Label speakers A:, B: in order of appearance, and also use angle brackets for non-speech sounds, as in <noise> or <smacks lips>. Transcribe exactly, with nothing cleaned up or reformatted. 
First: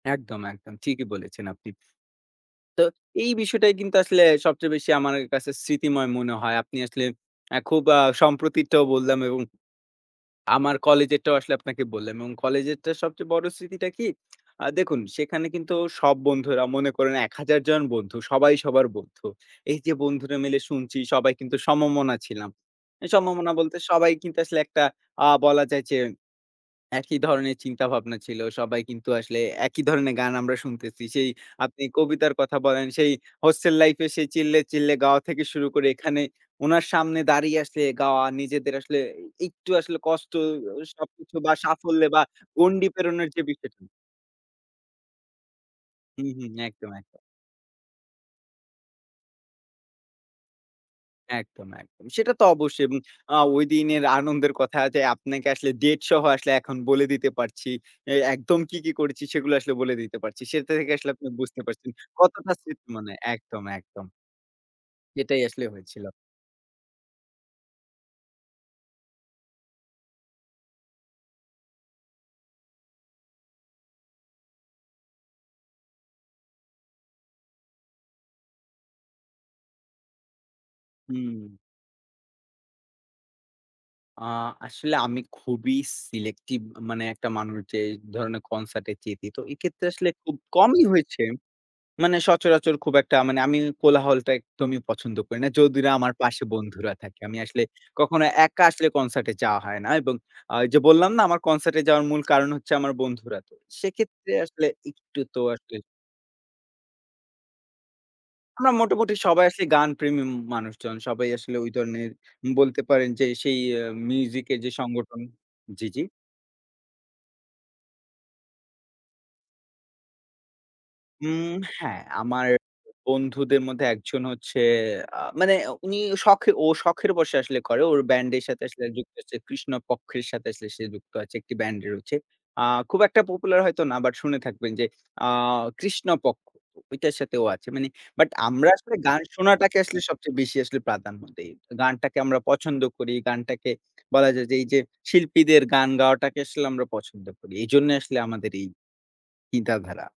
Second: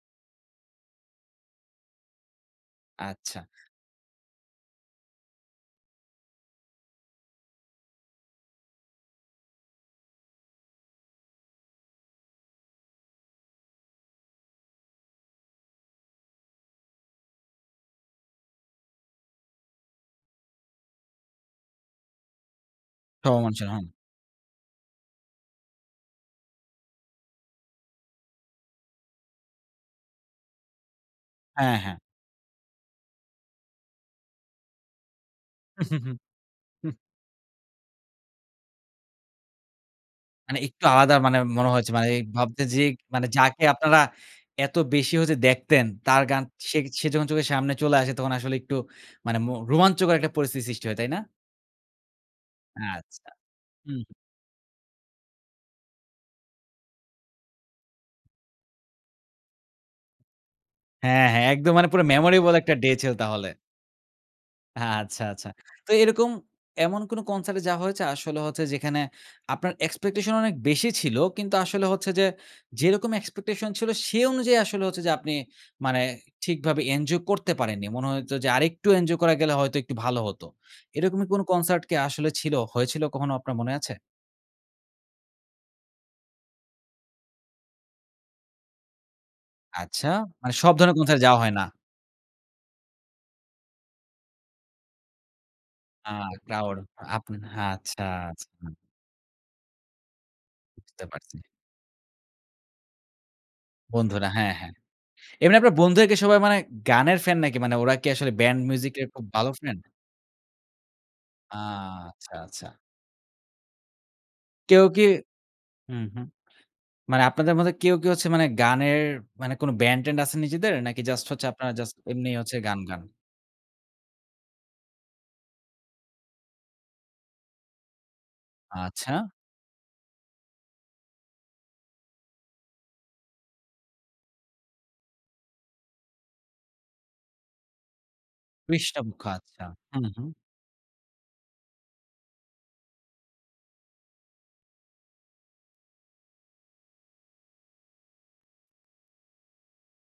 A: একদম, একদম। ঠিকই বলেছেন আপনি। তো এই
B: আচ্ছা।
A: বিষয়টাই কিন্তু আসলে সবচেয়ে বেশি আমার অ্যা কাছে স্মৃতিময় মনে হয়। আপনি আসলে আ খুব আ সম্প্রতিরটাও বললাম এবং আমার কলেজেরটাও আসলে আপনাকে বললাম এবং কলেজেরটা সবচেয়ে বড় স্মৃতিটা কি <smacks lips> আ দেখুন সেখানে কিন্তু সব বন্ধুরা মনে করেন এক হাজার জন বন্ধু। সবাই সবার বন্ধু। এইযে বন্ধুরা মিলে শুনছি সবাই কিন্তু সমমনা ছিলাম। এই
B: সমমনা
A: সমমনা বলতে,
B: ছিলাম।
A: সবাই কিন্তু আসলে একটা আ বলা যায় যে একই ধরনের চিন্তা ভাবনা ছিল। সবাই কিন্তু আসলে একই ধরনের গান আমরা শুনতেছি। সেই
B: হ্যাঁ,
A: আপনি
B: হ্যাঁ।
A: কবিতার কথা বলেন, সেই হোস্টেল লাইফে সে চিল্লে, চিল্লে গাওয়া থেকে শুরু
B: উ,
A: করে,
B: হু, হুম।
A: এখানে ওনার
B: হুম।
A: সামনে দাঁড়িয়ে আছে গাওয়া নিজেদের আসলে এ একটু আসলে কষ্ট
B: মানে
A: অ
B: একটু আলাদা
A: সবকিছু
B: মানে
A: বা,
B: মনে হয়েছে
A: সাফল্য
B: মানে
A: বা,
B: ভাবতে যে
A: গণ্ডি
B: মানে
A: প্রেরণের যে
B: যাকে
A: বিষয়টি
B: আপনারা এত বেশি হচ্ছে দেখতেন, তার
A: হুম,
B: গান
A: হুম।
B: সে
A: একদম,
B: সে
A: একদম।
B: যখন চোখের সামনে চলে আসে, তখন আসলে একটু মানে মো রোমাঞ্চকর একটা পরিস্থিতি সৃষ্টি হয়। তাই না?
A: একদম, একদম। সেটা তো অবশ্যই। উম
B: আচ্ছা।
A: আ ওই
B: হুম।
A: দিনের আনন্দের কথা যে আপনাকে আসলে date সহ আসলে এখন বলে দিতে পারছি। এই একদম কি, কি করেছি, সেগুলো আসলে বলে দিতে পারছি। সেটা থেকে আসলে
B: হ্যাঁ,
A: আপনি
B: হ্যাঁ,
A: বুঝতে
B: একদম মানে
A: পারছেন
B: পুরো
A: কতটা
B: memorable একটা
A: স্মৃতি
B: day
A: মানে
B: ছিল তাহলে।
A: একদম, একদম।
B: এ আচ্ছা,
A: সেটাই
B: আচ্ছা।
A: আসলে
B: তো
A: হয়েছিল।
B: এরকম এমন কোনো concert এ যাওয়া হয়েছে? আসলে হচ্ছে যেখানে আপনার expectation অনেক বেশি ছিল। কিন্তু আসলে হচ্ছে যে, যেরকম expectation ছিল সে অনুযায়ী আসলে হচ্ছে যে আপনি মানে ঠিকভাবে এঞ্জয় করতে পারেননি। মনে হইতো যে আরেকটু এঞ্জয় করা গেলে হয়তো একটু ভালো হতো। এরকমের কোনো
A: হুম।
B: concert কি আসলে ছিল? হয়েছিল কখনো? আপনার মনে আছে?
A: আ আসলে আমি খুবই selective এ মানে একটা মানুষ, যে ধরণের concert এ যেতে। তো এক্ষেত্রে
B: আচ্ছা,
A: আসলে খুব
B: মানে সব
A: কমই
B: ধরনের concert
A: হয়েছে।
B: এ যাওয়া হয় না।
A: মানে সচরাচর খুব একটা মানে আমি কোলাহলটা একদমই পছন্দ করি না। যদি না
B: আ
A: আমার পাশে
B: crowd।
A: বন্ধুরা থাকে। আমি
B: আপনা
A: আসলে
B: আচ্ছা,
A: কখনো একা
B: আচ্ছা।
A: আসলে concert এ যাওয়া হয় না এবং অ ওইযে
B: বুঝতে
A: বললাম না,
B: পারছি।
A: আমার concert এ যাওয়ার মূল কারণ হচ্ছে আমার বন্ধুরা। তো
B: বন্ধুরা
A: সেক্ষেত্রে
B: হ্যাঁ,
A: আসলে
B: হ্যাঁ।
A: একটু তো
B: এমনি আপনার
A: আসলে
B: বন্ধুরা কি সবাই মানে গানের ফ্যান নাকি? মানে ওরা কি আসলে band
A: আমরা
B: music এর
A: মোটামুটি
B: খুব
A: সবাই
B: ভালো
A: আসলে
B: ফ্যান?
A: গানপ্রেমী উম মানুষজন। সবাই আসলে
B: আ
A: ঐ ধরনের
B: আচ্ছা, আচ্ছা।
A: বলতে পারেন যে সেই আ মিউজিকের যে
B: কেউ কি?
A: সংগঠন জি, জি।
B: হুম, হুম। মানে আপনাদের মধ্যে কেউ কি হচ্ছে মানে গানের মানে কোন ব্যান্ড-ট্যান্ড আছে নিজেদের? নাকি জাস্ট হচ্ছে
A: উম
B: আপনারা জাস্ট
A: হ্যাঁ।
B: এমনি
A: আমার
B: হচ্ছে গান গান?
A: বন্ধুদের মধ্যে একজন হচ্ছে আ মানে উনি শখ ও শখের বসে আসলে করে। ওর ব্যান্ডের সাথে আসলে যুক্ত
B: আচ্ছা।
A: হচ্ছে কৃষ্ণপক্ষের সাথে আসলে সে যুক্ত আছে। একটি ব্যান্ড রয়েছে। আ খুব একটা popular হয়তো না, বাট শুনে থাকবেন যে আ কৃষ্ণপক্ষ। ঐটার সাথে ও আছে। মানে বাট আমরা আসলে
B: পৃষ্ঠা
A: গান
B: মুখা আচ্ছা
A: শোনাটাকে আসলে
B: হুম, হুম।
A: সবচেয়ে বেশি আসলে প্রাধান্য দেই। গানটাকে আমরা পছন্দ করি। গানটাকে বলা যায় যে এইযে শিল্পীদের গান গাওয়াটাকে আসলে আমরা পছন্দ করি। এইজন্যই আসলে আমাদের এই কিঁদা ধারা।